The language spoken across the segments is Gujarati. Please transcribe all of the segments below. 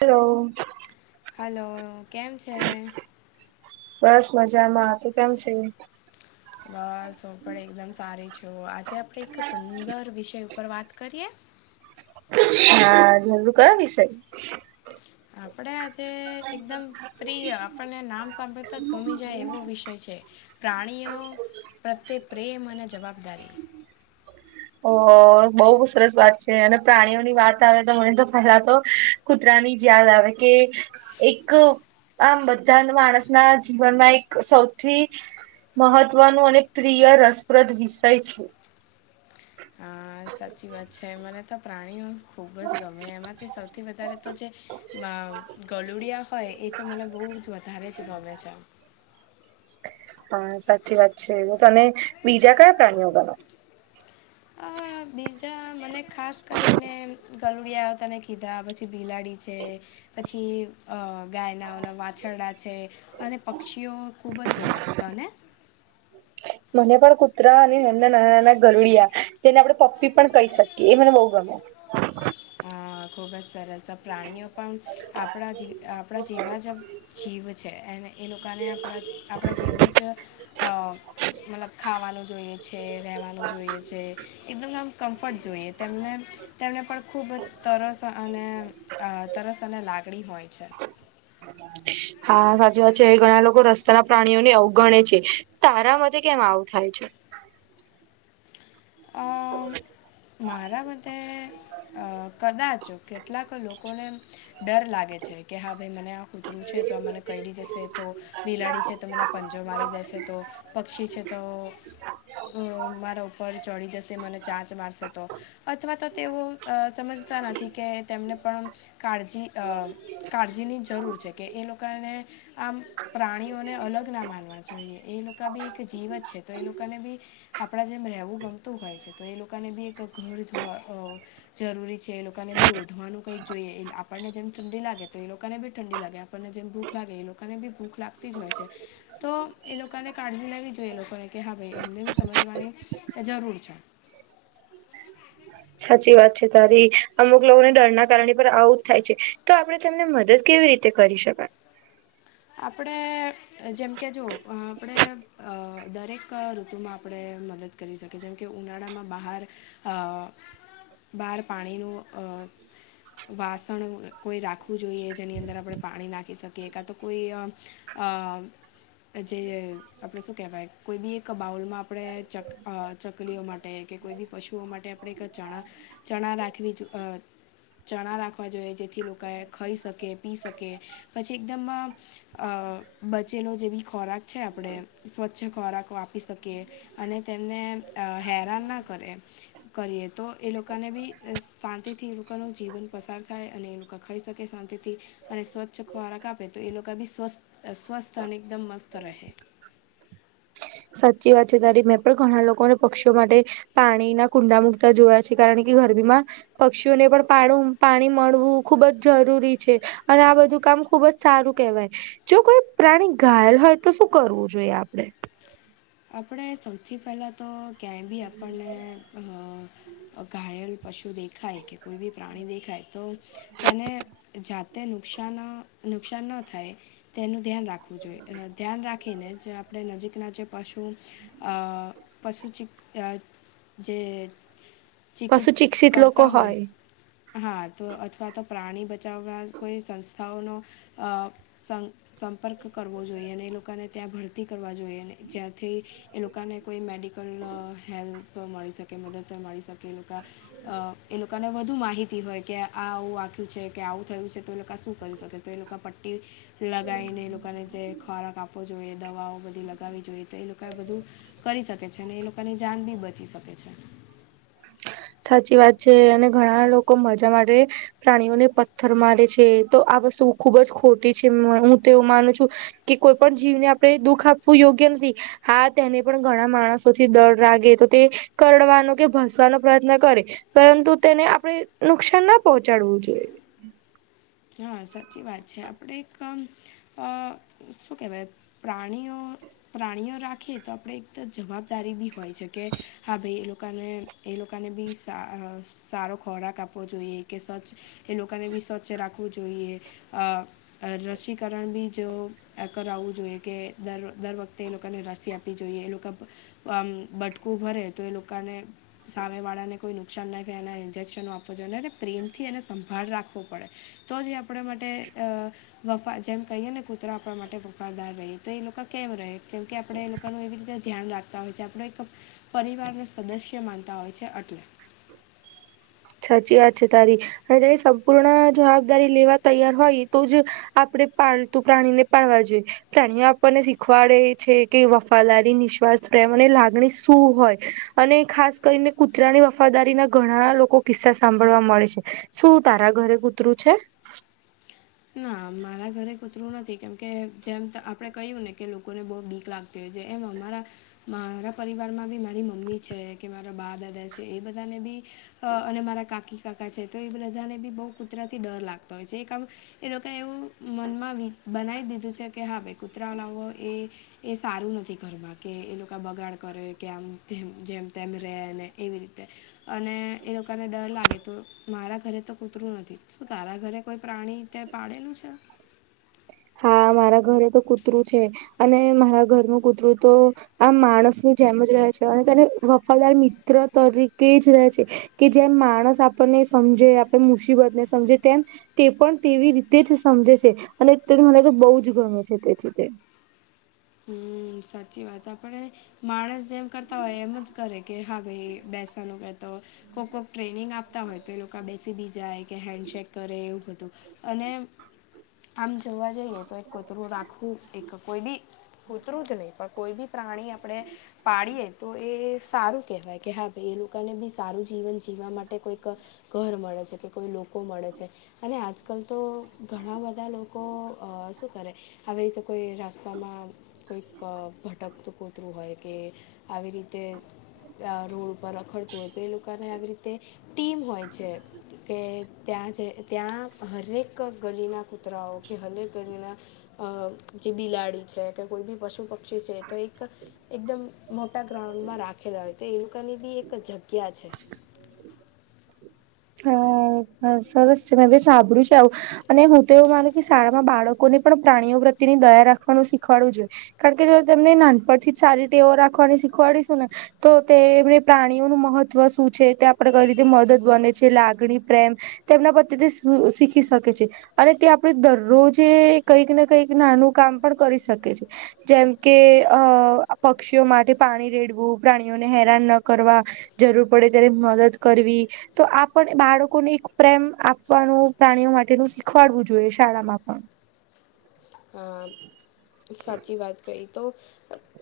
હલો. હાલો, કેમ છે? બસ મજામાં, તું કેમ છે? બસ હું પણ એકદમ સારી છું. આજે આપણે એક સુંદર વિષય ઉપર વાત કરીએ? હા જરૂર, કયો વિસય? આપડે આજે એકદમ પ્રિય આપણને નામ સાંભળતા જ ગમી જાય એવો વિષય છે. પ્રાણીઓ પ્રત્યે પ્રેમ અને જવાબદારી. ઓ બહ સરસ વાત છે અને પ્રાણીઓની વાત આવે તો મને તો પેલા તો કુતરાની જ યાદ આવે કે એક આમ બધા માણસ ના જીવનમાં એક સૌથી મહત્વનો અને પ્રિય રસપ્રદ વિષય છે. હા સાચી વાત છે. મને તો પ્રાણીઓ ખૂબ જ ગમે એમાંથી સૌથી વધારે તો જે ગલુડિયા હોય એ તો મને બહુ જ વધારે જ ગમે છેમ. હા સાચી વાત છે. તને બીજા કયા પ્રાણીઓ ગમે? અ બીજા મને ખાસ કરીને ગરુડીયા તને કીધા પછી પછી બિલાડી છે પછી અ ગાયના ઓના વાછરડા છે. અને પક્ષીઓ ખૂબ જ ગમે છે. તને? મને પણ કૂતરા અને એમના નાના નાના ગરુડિયા તેને આપણેે પપ્પી પણ કહી શકીએ એ મને બહુ ગમે. અ ખૂબ જ સરસ પ્રાણીઓ પણ આપણા આપણા જેવા જ જીવ છે એ એ લોકોને આપણા આપણે જેવું જ અ મતલબ ખાવાનું જોઈએ. છે રહેવાનું જોઈએ છે એકદમ આમ. કમ્ફર્ટ જોઈએ તેમને તેમણે પણ ખૂબ તરસ અને તરસ અને લાગડી હોય છે. હા સાચી વાત છે ઘણા લોકો રસ્તાના પ્રાણીઓને અવગણે છે તારા મ કેમ આવું થાય છે? અ બ મારા મતે અ કદાચ કેટલાક લોકોને ડર લાગે છે કે હા ભઈ મને કૂતરું છે તો આ મને કયડી જશે તો બિલાડી છે તો મને પંજો મારી દેશે તો? પક્ષી છે તો ઉમ મારા ઉપર ચડી જશે મને ચાંચ મારશે. અથવા તો તેઓ સમજતા નથી કે તેમને પણ કાળજી અ કાળજીની જરૂર છે કે એ લોકોને આમ પ્રાણીઓને અલગ ના માનવા જોઈએ એ લોકો બી એક જીવ જ છે તો એ લોકાને બી આપણા જેમ રહેવું ગમતું હોય છે તો એ લોકોને બી એક ઘર હો અ જરૂરી છે એ લોકોને બી ઓઢવાનું કંઈક જોઈએ આપણને જેમ ઠંડી લાગે તો એ લોકાને બી ઠંડી લાગે આપણને જેમ ભૂખ લાગે એ લોકાને બી ભૂખ લાગતી જ હોય છે. તો એ લોકાને કાળજી લેવી જોઈએ એ લોકોને કે હા ભાઈ એમને બી સમજવાની જરૂર છે. સાચી વાત છે તારી અમુક લોકોને ડરના કારણે પણ આવું જ થાય છે તો આપણે તને મદદ કેવી રીત તે કરી શકાય? આપણે જેમકે જોવો આપણે અ દરેક ઋતુમાં આપણે મદદ કરી શકે જેમ કે ઉનાળામાં બહાર અ બહાર પાણીનું અ વાસણ કોઈ રાખવું જોઈએ જેની અંદર આપણે પાણી નાખી શકીએ કાતો કોઈ અ અ જે આપણે શું કહેવાય કોઈ બી એક એક બાઉલમાં આપણે ચક અ ચકલીઓ માટે કે કોઈ બી પશુઓ માટે આપણે એક ચણા ચણા રાખવી જો અ ચણા રાખવા જોઈએ જેથી લોકોએ ખાઈ શકે, પી શકે પછી એકદમ અ બચેલો જે બી ખોરાક છે આપણે સ્વચ્છ ખોરાક આપી શકી કે અને તેમને હેરાન ના કરે. કરીએ તો એ લોકાને બી શાંતિથી એ લોકાનું જીવન પસાર થાય અને એ લોકા ખાઈ શકે શાંતિથી અને સ્વચ્છ ખોરાક આપીએ. તો એ લોકા બી સ્વસ્થ સ્વસ્થ અને એકદમ મસ્ત રહે. સાચી વાત છે તારી, મેં પણ ઘણા લોકોને પક્ષીઓ માટે પાણીના કુંડા મૂકતા જોયા છે કારણ કે ગરમીમાં પક્ષીઓને પણ પાડુ પાણી મળવું ખુબ જ જરૂરી છે. અને આ બધું કામ ખુબ જ સારું કહેવાય. જો કોઈ પ્રાણી ઘાયલ હોય તો શું કરવું જોઈએ આપણે? આપણે સૌથી પહેલા તો ક્યાંય બી આપણને અ ઘાયલ પશુ દેખાય કે કોઈ બી પ્રાણી દેખાય તો તેને જાતે નુકસાન નુકસાન ન થાય. તેનું ધ્યાન રાખવું જોઈએ અ ધ્યાન રાખીને જે આપણે નજીકના જ પશુ અ પશુ જી અ જે પશુ ચિકિત્સ શિક્ષિત લોકો કરતા હોય. હા તો અ અથવા તો પ્રાણી બચાવવા કોઈ સંસ્થાઓનો અ સં સંપર્ક કરવો જોઈએ ને એ લોકોને ત્યાં ભરતી કરવા જોઈએ. જ્યાંથી એ લોકોને કોઈ મેડિકલ અ હેલ્પ મળી શકે. કે મદદ મળી શકે એ લોકા અ એ લોકાને વધુ માહિતી હોય કે આ આ વાખ્યું છે કે આવું થયું છે તો એ લોકા શું કરી શકે? તો એ લોકા પટ્ટી લગાઈને એ લોકાને જે ખોરાક આપવો જોઈએ, દવાઓ બધી લગાવવી જોઈએ. તો એ લોકાએ બધું કરી શકે છે અને એ લોકાની જાન બી બચી શકે છે. સાચી વાત છે અને ઘણા લોકો મજા માટે પ્રાણીઓને પથ્થર મારે છે તો આ વસ્તુ ખૂબ જ ખોટી છે હું તો એવું માનું છું. કે કોઈ પણ જીવને આપણે દુઃખ આપવું યોગ્ય નથી. હા તેને પણ ઘણા માણસોથી ડર લાગે તો તે કરડવા નો કે ભસવાનો પ્રયત્ન કરે પરંતુ તેને આપણે નુકસાન ન પહોંચાડવું જોઈએ. હા સાચી વાત છે આપણે એક અ શું કહેવાય? પ્રાણીઓ પ્રાણીઓ રાખીએ તો આપણે એક તો જવાબદારી બી હોય છે કે હા ભઈ એ લોકાને એ લોકોને બી સારો ખોરાક આપવો જોઈએ કે સ્વચ્છ એ લોકોને બી સ્વચ્છ રાખ આપવું જોઈએ અ રસીકરણ બી જો કરાવવું જોઈએ કે દ દર વખતે એ લોકોને રસી આપ જોઈએ એ લોકો આમ બટકું ભરે તો એ લોકોને સામે વાળા ને કોઈ નુકસાન ના થાય એના ઇન્જેક્શનો આપવો જોઈએ ને એટલે પ્રેમ થી એને સંભાળ રાખવો પડે તો જે આપણા માટે અ વફા જેમ કહીએ ને કૂતરો આપણા માટે વફારદાર રહે તો એ લોકો કેમ રહે કેમ કે આપડણે એ લોકોનું એવી રીતે ધ્યાન રાખતા હોય છે આપડે એક પરિવારના સદસ્ય માનતા હોય છે એટલે સાચી વાત છે તારી અને તેની સંપૂર્ણ જવાબદારી લેવા તૈયાર હોય તો જ આપણે પાળતું પ્રાણીને પાળવા જોઈએ પ્રાણીઓ આપણને શીખવાડે છે. કે વફાદારી નિસ્વાર્થ પ્રેમ અને લાગણી શું હોય. અને ખાસ કરીને કૂતરાની વફાદારીના ઘણા લોકો કિસ્સા સાંભળવા મળે છે શું તારા ઘરે કૂતરું છે? ના મારા ઘરે કૂતરું નથી કેમ કે જેમ ત આપડે કહ્યું ને કે લોકોને બઉ બીક લાગ કે જે એમ અમારા મારા પરિવારમાં બી મારી મમ્મી છે કે મારા બા દાદા છે એ બધાને બી અ અને મારા કાકી કાકા છે તો એ બધાને બી બઉ કુતરાથી ડર લાગતો હોય છે એક કામ એ લોકો એવું મનમાં વી બનાવી દીધું છે કે હા ભાઈ કૂતરા લાવો એ એ સારું નથી ધરમા કે એ લોકો બગાડ કરે કે આમ તેમ જેમ તેમ રે ને એવી રીતે અને એ લોકાને ડર લાગે તો મારા ઘરે તો કૂતરું નથી શું તારા ઘરે કોઈ પ્રાણી કાઈ પાડેલું છે? હા મારા ઘરે તો કૂતરું છે અને મારા ઘરનું કૂતરું તો આ માણસની જેમ જ રહે છે, અને તેને વફાદાર મિત્ર તરીકે જ રહે છે. કે જેમ માણસ આપણને સમજે આપણે મુસીબતને સમજે તેમ તે પણ તેવી રીતે જ સમજે છે અને તે મને તો બહુ જ ગમે છે તેથી તે હમ્મ સાચી વાત આપણે માણસ જેમ કરતા હોય એમ જ કરે કે હા ભાઈ બેસવાનું કેતો કોક કોક ટ્રેનિંગ આપતા હોય તો એ લોકા બેસી બી જાય કે હેન્ડશેેક કરે એવું બધુ અને આમ જોવા જઈએ તો એક કુતરું રાખવું એક કોઈ બી કૂતરું જ નહીં પણ કોઈ બી પ્રાણી આપણે પાળીએ તો એ સારું કેહેવાય કે હા ભાઈ એ લોકાને બી સારું જીવન જીવવા માટે કોઈક ઘર મળે છે. કે કોઈ લોકો મળે છે અને આજકાલ તો ઘણા બધા લોકો અ શું કરે આવી રીતે કોઈ રસ્તામાં કોઈક ભટકતું કૂતરું હોય કે આવી રીતે આ રોડ ઉપર રખડતું હોય તો એ લોકાને આવી રીતે ટીમ હોય છે કે ત્યાં જઈ ત્યાં હરેક ગલીના કુત તરાઓ કે હરેક ગલીના અ જે બિલાડી છે કે કોઈ બી પશુ પક્ષી પક્ષી છે તો એક એકદમ મોટા ગ્રાઉન્ડમાં રાખેલા હોય તો એ લોકાની બી એક જગ્યા છે. હા સરસ છે મેં ભી સાંભળ્યું છે આવું અને હું તો એવું માનું કે શાળામાં બાળકો ને પણ પ્રાણીઓ પ્રત્યેની દયા રાખવાનું શીખવાડવું જોઈએ. કારણ કે જો તમને નાનપણથી જ સારી ટેવો રાખવાની શીખવાડીશું ને તો તેમણે પ્રાણીઓનું મહત્વ શું છે તે આપણેે કઈ રીતે મદદ બને જે લાગણી પ્રેમ તેમના પ્રત્યેથી શું શીખી શકે છે. અને તે આપણેે દરરોજે કઈક ને કઈક નાનું કામ પણ કરી શકે છે. જેમ કે અ પક્ષીઓ માટે પાણી રેડવું, પ્રાણીઓને હેરાન ન કરવા જરૂર પડે ત્યારે મદદ કરવી તો આપણ બાળકોને એક પ્રેમ આપવાનું પ્રાણીઓ માટેનું શીખવાડવું જોઈએ શાળામાં પણ હા સાચી વાત કહી તો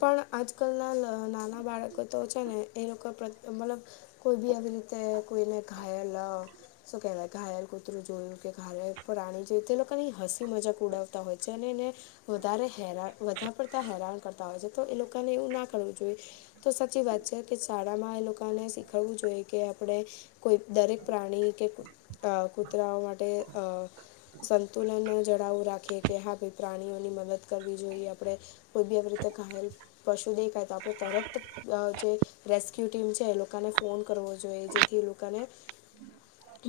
પણ આજકલના ન નાના બાળકો તો છે ને એ લોકો પ્રતે મતલબ કોઈ બી આવી રીતે કોઈને ઘાયલ અ શું કહેવાય? ઘાયલ કૂતરું જોયું કે, ઘાયલ પ્રાણી જોય તો એ લોકની હસી મજાક ઉડાવતા હોય. જે ને ને વધારે હેરાન વધારે પડતાં હેરાન કરતા હોય છે, તો એ લોકોને એવું ના કરવું જોઈએ. તો સાચી વાત છે કે શાળામાં એ લોકાને શીખવવું જોઈએ કે આપણે કોઈ દરેક પ્રાણી કે કોઈ અ કૂતરાઓ માટે અ સંતુલન જળાવુ રાખે. કે હા ભઈ પ્રાણીઓની મદદ કરવી જોઈએ, આપણે કોઈ બી આવી રીતે ઘાયલ પશુ દેખાય તો આપણે તરત જે રેસ્ક્યુ ટીમ છે એ લોકાને ફોન કરવો જોઈએ જેથી એ લોકાને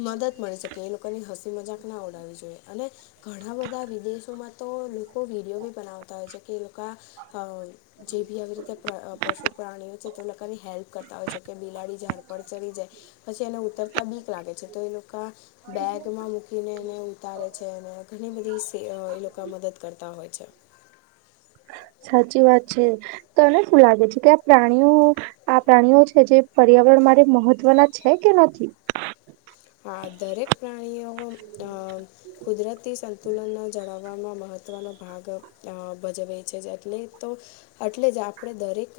મદદ મળી શકે એ લોકોની હસી મજાક ના ઉડાવવી જોઈએ અને ઘણા બધા વિદેશ માં તો લોકો વિડીયો બી બનાવતા હોય છે કે એ લોકો અ જે બી આવી રીતે પ્ર અ પશુ પ્રાણીઓ છે તો લોકાની હેલ્પ કરતા હોય છે કે બિલાડી ઝાડ પર ચડી જાય પછી એને ઉતરતા બીક લાગે છે તો એ લોકા બેગમાં મૂકીને એને ઉતારે છે અને ઘણી બધી સે અ લોકા મદદ કરતાં હોય છે. સાચી વાત છે, તને શું લાગે છે કે આ પ્રાણીઓ આ પ્રાણીઓ છે જે પર્યાવરણ માટે મહત્વનાં છે કે નથી? હા દરેક પ્રાણીઓ અ કુદરતી સંતુલનને જળાવવામાં મહત્ત્વનો ભાગ અ ભજવે છે એટલે તો એટલે જ આપણે દરેક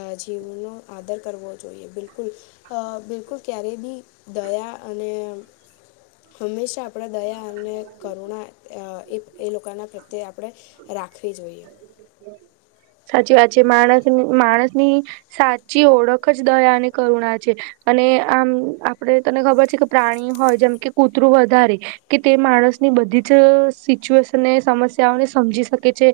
અ જીવનો આદર કરવો જોઈએ બિલકુલ. અ બિલકુલ ક્યારેય બી દયા અને હંમેશા આપણે દયા અને કરુણા અ એ એ લોકોના પ્રત્યે આપણે રાખવી જોઈએ. સાચી વાત છે માણસ માણસની સાચી ઓળખ જ દયા અને કરુણા છે. અને આમ આપડે તને ખબર છે કે પ્રાણી હોય જેમ કે કૂતરું વધારે કે તે માણસની બધી જ સિચ્યુએશનને સમસ્યાઓને સમજી શકે છે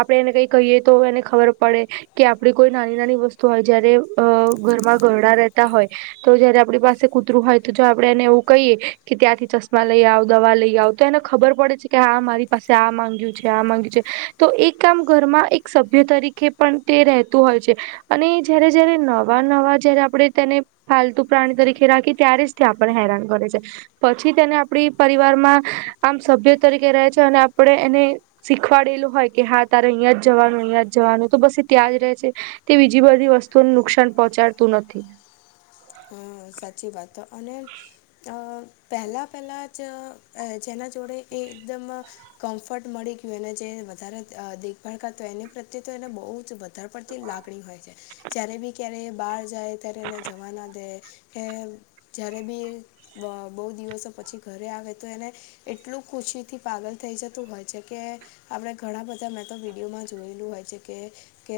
આપણે એને કઈ કહીએ તો એને ખબર પડે. કે આપણી કોઈ નાની-નાની વસ્તુ હોય જયારે અ ઘરમાં ઘરડાં રહેતા હોય તો જયારે આપણી પાસે કૂતરું હોય તો જો આપણે એને એવું કહીએ કે ત્યાંથી ચશ્મા લઈ આવ, દવા લઈ આવ. તો એને ખબર પડે છે કે હા મારી પાસે આ માંગ્યું છે આ માંગ્યું છે તો એ કામ ઘરમાં એક સભ્ય તરીકે પણ તે રહેતું હોય છે. અને જ્યારે જયારે નવાં-નવાં જ્યારે આપણે તેને પાલતુ પ્રાણી તરીકે રાખીએ ત્યારે જ તે આપણને હેરાન કરે છે. પછી તેને આપણી પરિવારમાં આમ સભ્ય તરીકે રહે છે અને આપણે એને શીખવાડેલું હોય કે હા તારે અહિયાં જ જવાનું અહીંયાં જવાનું તો બસ એ ત્યાં જ રહે છે તે બીજી બધી વસ્તુઓને નુકસાન પહોંચાડતું નથી. હ સાચી વાત તો અને અ પહેલાં પહેલાં જ અ અહે છે એના જોડે એ એકદમ કમ્ફર્ટ મળી ગયું એને જે વધારે અ દેખભાળ કરતું હોય એને પ્રત્યે તો એને બહુ જ વ ધાર પડતી લાગણી હોય છે જ્યારે બી ક્યારે એ બહાર જાય ત્યારે એને જવા ના દે. એમ જ્યારે બી બ બહુ દિવસો પછી ઘરે આવે તો એને એટલું ખુશીથી પાગલ થઈ જતું હોય છે કે અમણે ઘણા બધા મેં તો વિડીયોમાં જોયેલું હોય છે કે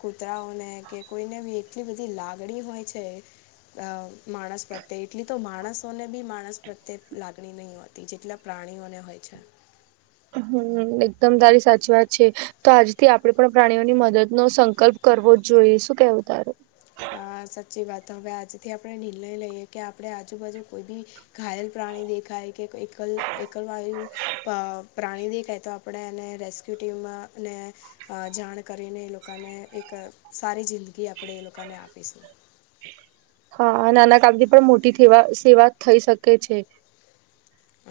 કૂતરાઓને કે કોઈને બી એટલી બધી લાગણી હોય છે. અ માણસ પ્રત્યે એટલી તો માણસોને બી માણસ પ્રત્યે લાગણી નઈ હોય. જેટલા પ્રાણીઓને હોય છે. હમ્મ, એકદમ તારી સાચી વાત છે. તો આજથી આપણે પણ પ્રાણીઓની મદદનો સંકલ્પ કરવો જ જોઈએ શું કેહવું તારું? અ સાચી વાત હવે આજથી આપણે નિર્ણય લઈએ કે આપણે આજુબાજુ કોઈ બી ઘાયલ પ્રાણી દેખાય કે એકલ એકલ વાયું પા પ્રાણી દેખાય તો આપણે એને રેસ્ક્યુ ટીમમાં ને અ જાણ કરીને એ લોકાને એક સારી જિંદગી આપણે એ લોકાને આપીસુ. હ નાના કામથી પણ મોટી થેવા સેવા થઈ શકે છે.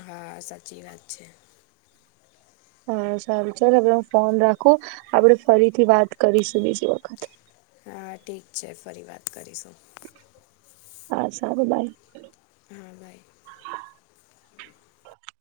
હા, સાચી વાત છે. હા સારું ચાલ હવે હું ફોન રાખું, આપડે ફરીથી વાત કરીશું બીજી વખત. હા ઠીક છે, ફરી વાત કરીશું. હા સારું. બાઈ. હા, બાય.